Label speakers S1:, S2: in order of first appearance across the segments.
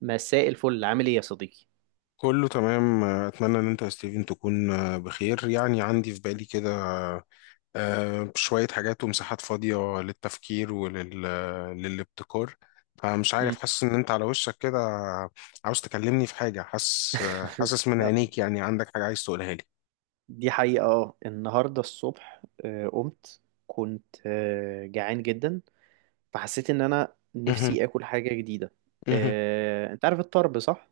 S1: مساء الفل، عامل ايه يا صديقي؟
S2: كله تمام. اتمنى ان انت يا ستيفن تكون بخير. يعني عندي في بالي كده شوية حاجات ومساحات فاضية للتفكير للابتكار. فمش عارف،
S1: مم.
S2: حاسس ان انت على وشك كده عاوز تكلمني في حاجة. حاسس حاسس من
S1: آه.
S2: عينيك، يعني عندك حاجة عايز تقولها لي.
S1: دي حقيقة. اه، النهاردة الصبح قمت، كنت جعان جدا. فحسيت ان انا
S2: مهم.
S1: نفسي اكل حاجة جديدة.
S2: مهم.
S1: انت عارف الطرب، صح؟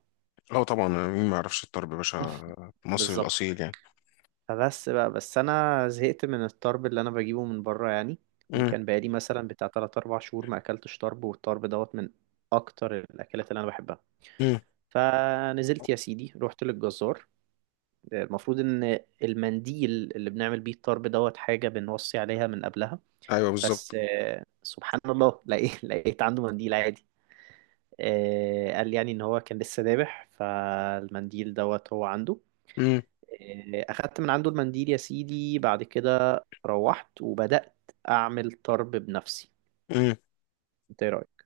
S2: اه طبعا، مين ما يعرفش الطرب يا باشا؟ مصري
S1: بالظبط.
S2: الأصيل يعني.
S1: فبس بقى، بس انا زهقت من الطرب اللي انا بجيبه من بره يعني.
S2: مم.
S1: وكان بقالي مثلا بتاع 3 4 شهور ما اكلتش طرب، والطرب دوت من اكتر الاكلات اللي انا بحبها.
S2: مم.
S1: فنزلت يا سيدي، رحت للجزار. المفروض ان المنديل اللي بنعمل بيه الطرب دوت حاجة بنوصي عليها من قبلها.
S2: ايوه
S1: بس
S2: بالظبط.
S1: سبحان الله، لقيت عنده منديل عادي. قال يعني ان هو كان لسه ذابح، فالمنديل دوت هو عنده.
S2: مم.
S1: اخدت من عنده المنديل يا سيدي، بعد كده روحت وبدأت اعمل طرب بنفسي. انت ايه رأيك؟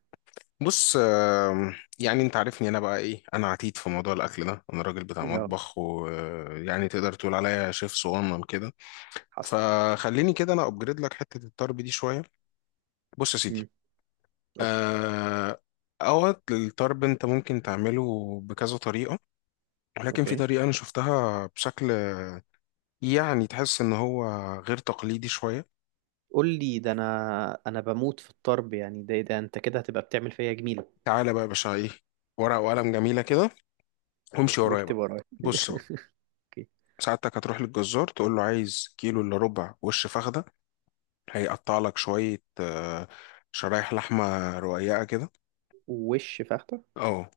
S2: بص، يعني انت عارفني انا بقى ايه، انا عتيد في موضوع الاكل ده، انا راجل بتاع
S1: اه،
S2: مطبخ، ويعني تقدر تقول عليا شيف صغنن كده.
S1: حصل.
S2: فخليني كده انا ابجريد لك حته الطرب دي شويه. بص يا سيدي.
S1: امم قول لي.
S2: آه، اوقات الطرب انت ممكن تعمله بكذا طريقه، ولكن في
S1: اوكي،
S2: طريقه انا شفتها بشكل يعني تحس ان هو غير تقليدي شويه.
S1: قول لي. ده انا بموت في الطرب يعني، ده انت كده هتبقى بتعمل فيا جميلة.
S2: تعالى بقى يا باشا، ايه، ورقه وقلم جميله كده، وامشي ورايا
S1: واكتب
S2: بقى.
S1: ورايا.
S2: بص بقى.
S1: اوكي.
S2: ساعتك هتروح للجزار تقول له عايز كيلو الا ربع وش فخده، هيقطع لك شويه شرايح لحمه رقيقه كده.
S1: وش فخدة.
S2: اه.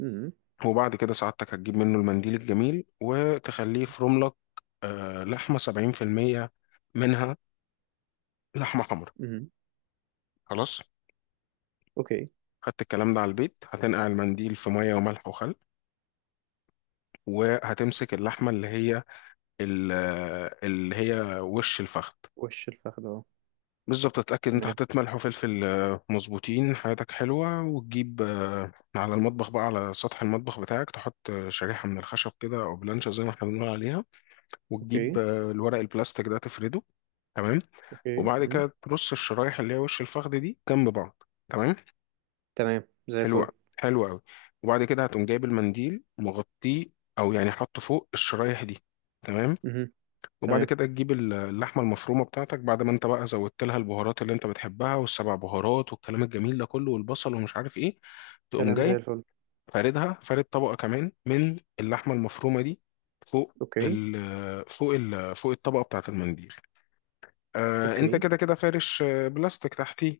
S1: امم.
S2: وبعد كده ساعتك هتجيب منه المنديل الجميل وتخليه يفرم لك لحمه 70% منها لحمه حمرا.
S1: امم.
S2: خلاص.
S1: اوكي.
S2: خدت الكلام ده على البيت، هتنقع المنديل في ميه وملح وخل، وهتمسك اللحمه اللي هي اللي هي وش الفخذ،
S1: وش الفخدة. اه.
S2: بالظبط. تتأكد انت
S1: تمام.
S2: حطيت ملح وفلفل مظبوطين، حياتك حلوة. وتجيب على المطبخ بقى، على سطح المطبخ بتاعك تحط شريحة من الخشب كده أو بلانشة زي ما احنا بنقول عليها. وتجيب
S1: اوكي.
S2: الورق البلاستيك ده تفرده. تمام.
S1: اوكي.
S2: وبعد
S1: امم.
S2: كده ترص الشرايح اللي هي وش الفخذ دي جنب بعض. تمام.
S1: تمام، زي
S2: حلو أوي،
S1: الفل.
S2: حلو أوي. وبعد كده هتقوم جايب المنديل مغطيه، أو يعني حطه فوق الشرايح دي. تمام.
S1: امم.
S2: وبعد
S1: تمام.
S2: كده تجيب اللحمة المفرومة بتاعتك، بعد ما انت بقى زودت لها البهارات اللي انت بتحبها، والسبع بهارات والكلام الجميل ده كله، والبصل ومش عارف ايه، تقوم
S1: كلام زي
S2: جاي
S1: الفل.
S2: فاردها، فارد طبقة كمان من اللحمة المفرومة دي فوق
S1: اوكي.
S2: ال فوق ال فوق الطبقة بتاعة المنديل. انت
S1: اوكي.
S2: كده فارش بلاستيك تحتيه،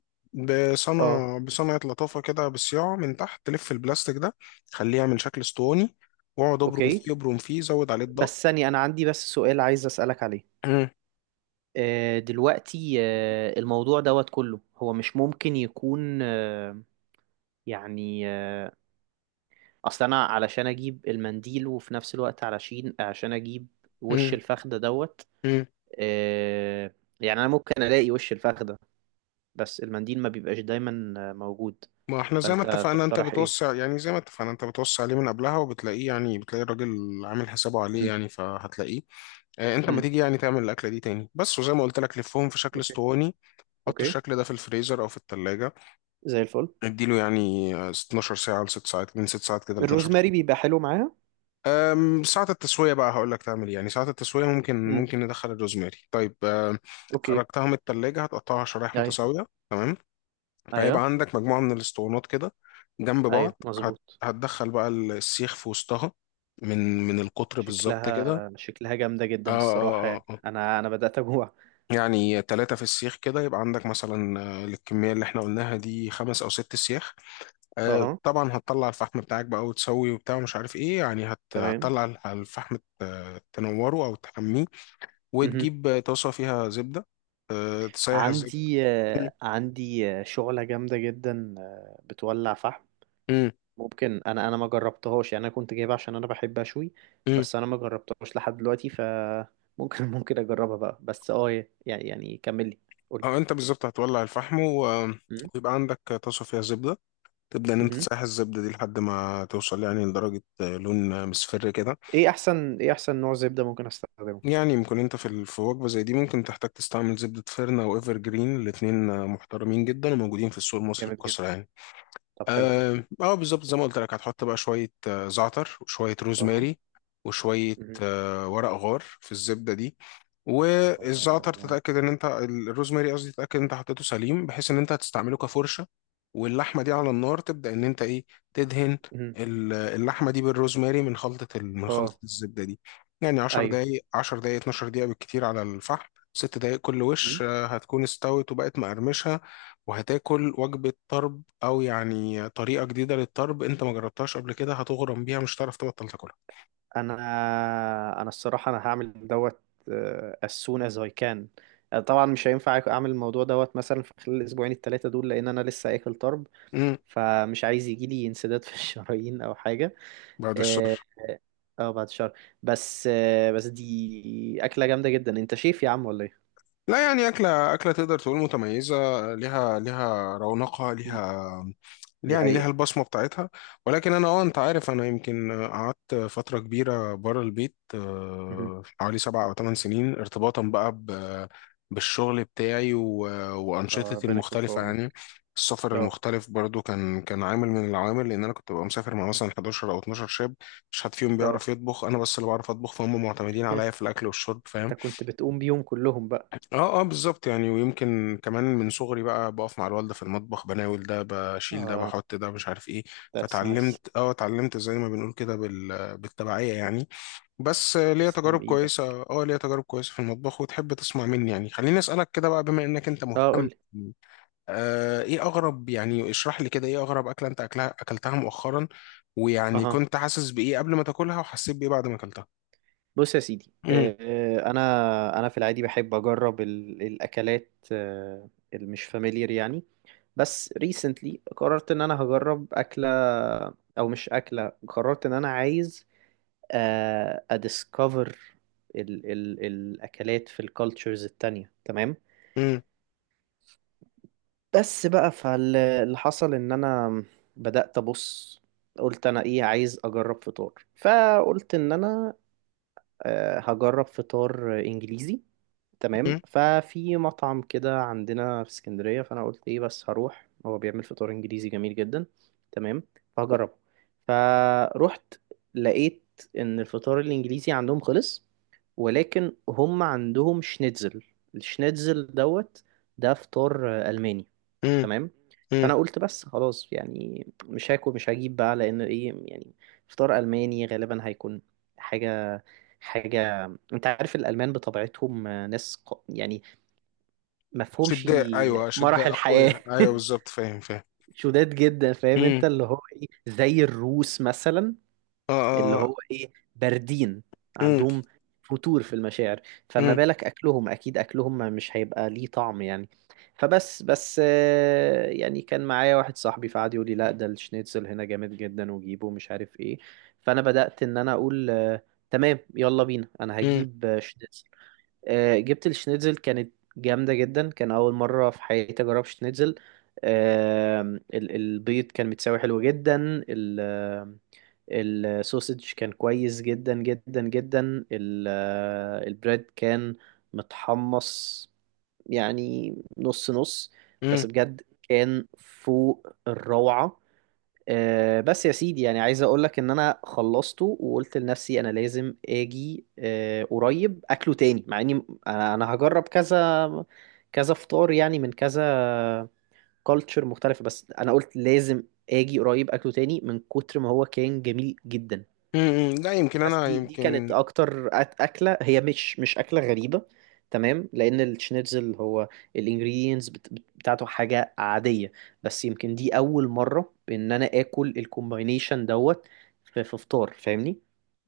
S1: اه.
S2: بصنعة لطافة كده بالصياعة، من تحت تلف البلاستيك ده، خليه يعمل شكل اسطواني، واقعد ابرم
S1: اوكي.
S2: فيه ابرم فيه، زود عليه الضغط.
S1: بس ثانية، انا عندي بس سؤال عايز اسألك عليه.
S2: مم،
S1: دلوقتي، الموضوع دوت كله هو مش ممكن يكون يعني اصل انا علشان اجيب المنديل، وفي نفس الوقت علشان اجيب وش
S2: مم،
S1: الفخدة دوت.
S2: مم.
S1: يعني انا ممكن الاقي وش الفخدة، بس المنديل ما بيبقاش دايما موجود.
S2: ما احنا زي ما
S1: فانت
S2: اتفقنا انت
S1: تقترح ايه؟
S2: بتوسع، يعني زي ما اتفقنا انت بتوسع عليه من قبلها، وبتلاقيه، يعني بتلاقي الراجل عامل حسابه عليه،
S1: امم.
S2: يعني فهتلاقيه. اه، انت ما
S1: امم.
S2: تيجي يعني تعمل الاكله دي تاني، بس وزي ما قلت لك لفهم في شكل
S1: اوكي.
S2: اسطواني. حط
S1: اوكي.
S2: الشكل ده في الفريزر او في التلاجة،
S1: زي الفل.
S2: اديله يعني 12 ساعه ل 6 ساعات، من 6 ساعات كده ل 12.
S1: الروزماري بيبقى حلو معاها.
S2: ساعه التسويه بقى هقول لك تعمل ايه. يعني ساعه التسويه ممكن
S1: امم.
S2: ممكن ندخل الروزماري. طيب.
S1: اوكي.
S2: خرجتها من التلاجة، هتقطعها شرايح
S1: ايوه.
S2: متساويه. تمام. فهيبقى
S1: ايوه.
S2: عندك مجموعة من الاسطوانات كده جنب
S1: ايوه
S2: بعض،
S1: مظبوط.
S2: هتدخل بقى السيخ في وسطها، من القطر بالظبط كده.
S1: شكلها جامدة
S2: آه،
S1: جدا الصراحة،
S2: آه،
S1: يعني
S2: آه، آه.
S1: انا بدأت اجوع.
S2: يعني 3 في السيخ كده، يبقى عندك مثلا للكمية اللي احنا قلناها دي 5 أو 6 سياخ. آه
S1: اها.
S2: طبعا، هتطلع الفحم بتاعك بقى وتسوي وبتاع ومش عارف ايه، يعني
S1: تمام.
S2: هتطلع الفحم تنوره أو تحميه،
S1: مهم.
S2: وتجيب طاسة فيها زبدة. تسيح الزبدة.
S1: عندي شعلة جامدة جدا بتولع فحم.
S2: مم.
S1: ممكن انا ما جربتهاش، يعني انا كنت جايبها عشان انا بحب اشوي.
S2: مم.
S1: بس انا ما جربتهاش لحد دلوقتي، ف... ممكن ممكن اجربها بقى بس اه، يعني كملي. قولي.
S2: اه، انت بالظبط هتولع الفحم،
S1: امم.
S2: ويبقى عندك طاسه فيها زبده، تبدا ان انت
S1: امم.
S2: تسيح الزبده دي لحد ما توصل يعني لدرجه لون مصفر كده.
S1: ايه احسن نوع زبدة ممكن استخدمه؟
S2: يعني ممكن انت في في وجبه زي دي ممكن تحتاج تستعمل زبده فيرنا او ايفر جرين، الاثنين محترمين جدا وموجودين في السوق المصري
S1: جامد جدا.
S2: بكثره يعني.
S1: طب حلو.
S2: اه، بالظبط زي ما قلت لك هتحط بقى شوية زعتر وشوية
S1: اه.
S2: روزماري، وشوية
S1: امم.
S2: ورق غار في الزبدة دي.
S1: اه. ورق
S2: والزعتر
S1: لورا.
S2: تتأكد ان انت الروزماري، قصدي، تتأكد ان انت حطيته سليم، بحيث ان انت هتستعمله كفرشة. واللحمة دي على النار، تبدأ ان انت ايه، تدهن
S1: امم.
S2: اللحمة دي بالروزماري من خلطة من خلطة
S1: اه.
S2: الزبدة دي. يعني 10
S1: ايوه.
S2: دقايق، 10 دقايق، 12 دقيقة بالكتير على الفحم، 6 دقايق كل
S1: امم.
S2: وش هتكون استوت وبقت مقرمشة، وهتاكل وجبة طرب. او يعني طريقه جديده للطرب انت ما جربتهاش قبل كده، هتغرم بيها مش هتعرف تبطل تاكلها.
S1: انا انا الصراحة انا هعمل دوت، as soon as I can. طبعا مش هينفع اعمل الموضوع دوت مثلا في خلال الاسبوعين الثلاثة دول، لان انا لسه اكل طرب.
S2: امم.
S1: فمش عايز يجي لي انسداد في الشرايين او حاجه.
S2: بعد
S1: اه.
S2: الشر.
S1: بعد شهر. بس دي اكله جامده جدا. انت شيف يا عم ولا ايه؟
S2: لا، يعني أكلة تقدر تقول متميزة، ليها رونقها،
S1: مم.
S2: ليها،
S1: دي
S2: يعني ليها
S1: حقيقه.
S2: البصمة بتاعتها. ولكن أنا أنت عارف، أنا يمكن قعدت فترة كبيرة بره البيت،
S1: مهم.
S2: حوالي 7 أو 8 سنين، ارتباطا بقى بالشغل بتاعي، وأنشطتي
S1: ربنا يكون في
S2: المختلفة
S1: عونك.
S2: يعني. السفر
S1: اه،
S2: المختلف برضو كان عامل من العوامل، لأن أنا كنت ببقى مسافر مع مثلا 11 أو 12 شاب، مش حد فيهم
S1: اه.
S2: بيعرف يطبخ، أنا بس اللي بعرف أطبخ، فهم معتمدين عليا في الأكل والشرب.
S1: انت كنت بتقوم بيهم كلهم بقى؟
S2: اه. اه بالظبط. يعني ويمكن كمان من صغري بقى بقف مع الوالده في المطبخ، بناول ده، بشيل ده،
S1: اه.
S2: بحط ده، مش عارف ايه،
S1: That's nice.
S2: فتعلمت اه اتعلمت، زي ما بنقول كده بالتبعيه يعني. بس ليا تجارب
S1: تسلم ايدك.
S2: كويسه اه ليا تجارب كويسه في المطبخ. وتحب تسمع مني يعني؟ خليني اسالك كده بقى، بما انك انت
S1: اه، قول
S2: مهتم.
S1: لي.
S2: ايه اغرب، يعني اشرح لي كده ايه اغرب اكله انت اكلتها مؤخرا، ويعني
S1: اها.
S2: كنت حاسس بايه قبل ما تاكلها وحسيت بايه بعد ما اكلتها.
S1: بص يا سيدي،
S2: امم.
S1: انا في العادي بحب اجرب الاكلات اللي مش فاميليار يعني. بس ريسنتلي قررت ان انا هجرب اكله، او مش اكله، قررت ان انا عايز اديسكفر ال الاكلات في الكالتشرز التانية. تمام.
S2: امم.
S1: بس بقى، فاللي حصل ان انا بدأت ابص، قلت انا ايه عايز اجرب؟ فطار. فقلت ان انا هجرب فطار انجليزي. تمام.
S2: امم.
S1: ففي مطعم كده عندنا في اسكندرية، فأنا قلت إيه، بس هروح، هو بيعمل فطار إنجليزي جميل جدا. تمام فهجربه. فروحت، لقيت إن الفطار الإنجليزي عندهم خلص، ولكن هم عندهم شنيتزل. الشنيتزل دوت ده فطار ألماني.
S2: امم،
S1: تمام.
S2: امم.
S1: فأنا قلت بس خلاص، يعني مش هاكل، مش هجيب بقى، لأن إيه، يعني فطار ألماني غالبا هيكون حاجة، حاجة. انت عارف الألمان بطبيعتهم ناس يعني مفهومش
S2: شداء، ايوه
S1: مرح
S2: شداء
S1: الحياة.
S2: اخويا، ايوه بالظبط، فاهم، فاهم.
S1: شداد جدا، فاهم؟
S2: امم.
S1: انت اللي هو ايه، زي الروس مثلا،
S2: اه.
S1: اللي
S2: اه.
S1: هو ايه، باردين،
S2: امم.
S1: عندهم فتور في المشاعر. فما
S2: امم.
S1: بالك أكلهم، أكيد أكلهم مش هيبقى ليه طعم يعني. فبس يعني كان معايا واحد صاحبي فقعد يقول لي لا، ده الشنيتزل هنا جامد جدا، وجيبه، مش عارف ايه. فأنا بدأت إن أنا أقول تمام، يلا بينا، أنا
S2: امم.
S1: هجيب شنيتزل. جبت الشنيتزل، كانت جامدة جدا. كان أول مرة في حياتي أجرب شنيتزل. البيض كان متساوي، حلو جدا. ال- آم، السوسج كان كويس جدا جدا جدا. البريد كان متحمص يعني، نص نص،
S2: امم.
S1: بس بجد كان فوق الروعة. بس يا سيدي، يعني عايز اقول لك ان انا خلصته، وقلت لنفسي انا لازم اجي قريب اكله تاني، مع اني انا هجرب كذا كذا فطار، يعني من كذا كالتشر مختلفة، بس انا قلت لازم اجي قريب اكله تاني من كتر ما هو كان جميل جدا.
S2: امم. لا يمكن
S1: بس
S2: انا
S1: دي كانت
S2: يمكن
S1: اكتر اكله. هي مش اكله غريبه، تمام، لان الشنيتزل هو الانجريدينتس بتاعته حاجه عاديه، بس يمكن دي اول مره ان انا اكل الكومباينيشن دوت في فطار، فاهمني؟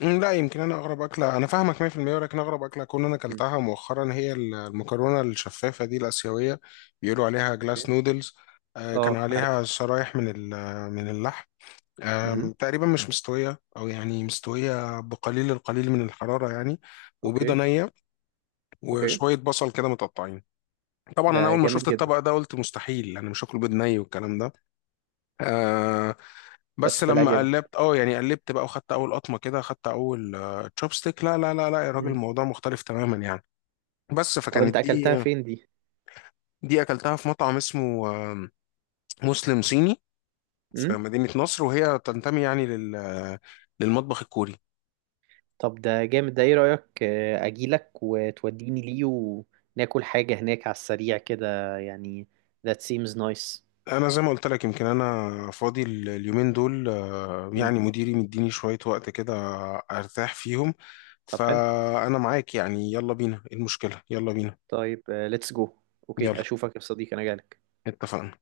S2: مم، لا يمكن انا اغرب اكله، انا فاهمك 100%، ولكن اغرب اكله اكون انا
S1: مم.
S2: اكلتها مؤخرا هي المكرونه الشفافه دي الاسيويه، بيقولوا عليها
S1: اوكي.
S2: جلاس نودلز. كان
S1: اه، عارف.
S2: عليها شرايح من اللحم،
S1: امم.
S2: تقريبا مش مستويه، او يعني مستويه بقليل القليل من الحراره يعني، وبيضه
S1: اوكي.
S2: نيه،
S1: اوكي.
S2: وشويه بصل كده متقطعين. طبعا انا
S1: ده
S2: اول ما
S1: جامد
S2: شفت
S1: جدا.
S2: الطبق ده قلت مستحيل انا مش هاكل بيض ني والكلام ده. آه
S1: بس
S2: بس
S1: طلع
S2: لما
S1: جامد.
S2: قلبت اه يعني قلبت بقى، وخدت اول قطمه كده، خدت اول تشوبستيك، لا لا لا لا يا راجل،
S1: مم.
S2: الموضوع مختلف تماما يعني. بس
S1: طب، انت
S2: فكانت
S1: اكلتها
S2: دي
S1: فين
S2: دي اكلتها في مطعم اسمه مسلم صيني
S1: دي؟
S2: في مدينه نصر، وهي تنتمي يعني لل آه، للمطبخ الكوري.
S1: طب ده جامد. ده ايه رأيك اجيلك وتوديني ليه وناكل حاجة هناك على السريع كده يعني؟ That seems nice.
S2: انا زي ما قلت لك يمكن انا فاضي اليومين دول،
S1: مم.
S2: يعني مديني شوية وقت كده ارتاح فيهم،
S1: طب حلو.
S2: فانا معاك. يعني يلا بينا، إيه المشكلة، يلا بينا.
S1: طيب، let's go. اوكي،
S2: يلا.
S1: اشوفك يا صديقي، انا جاي.
S2: اتفقنا.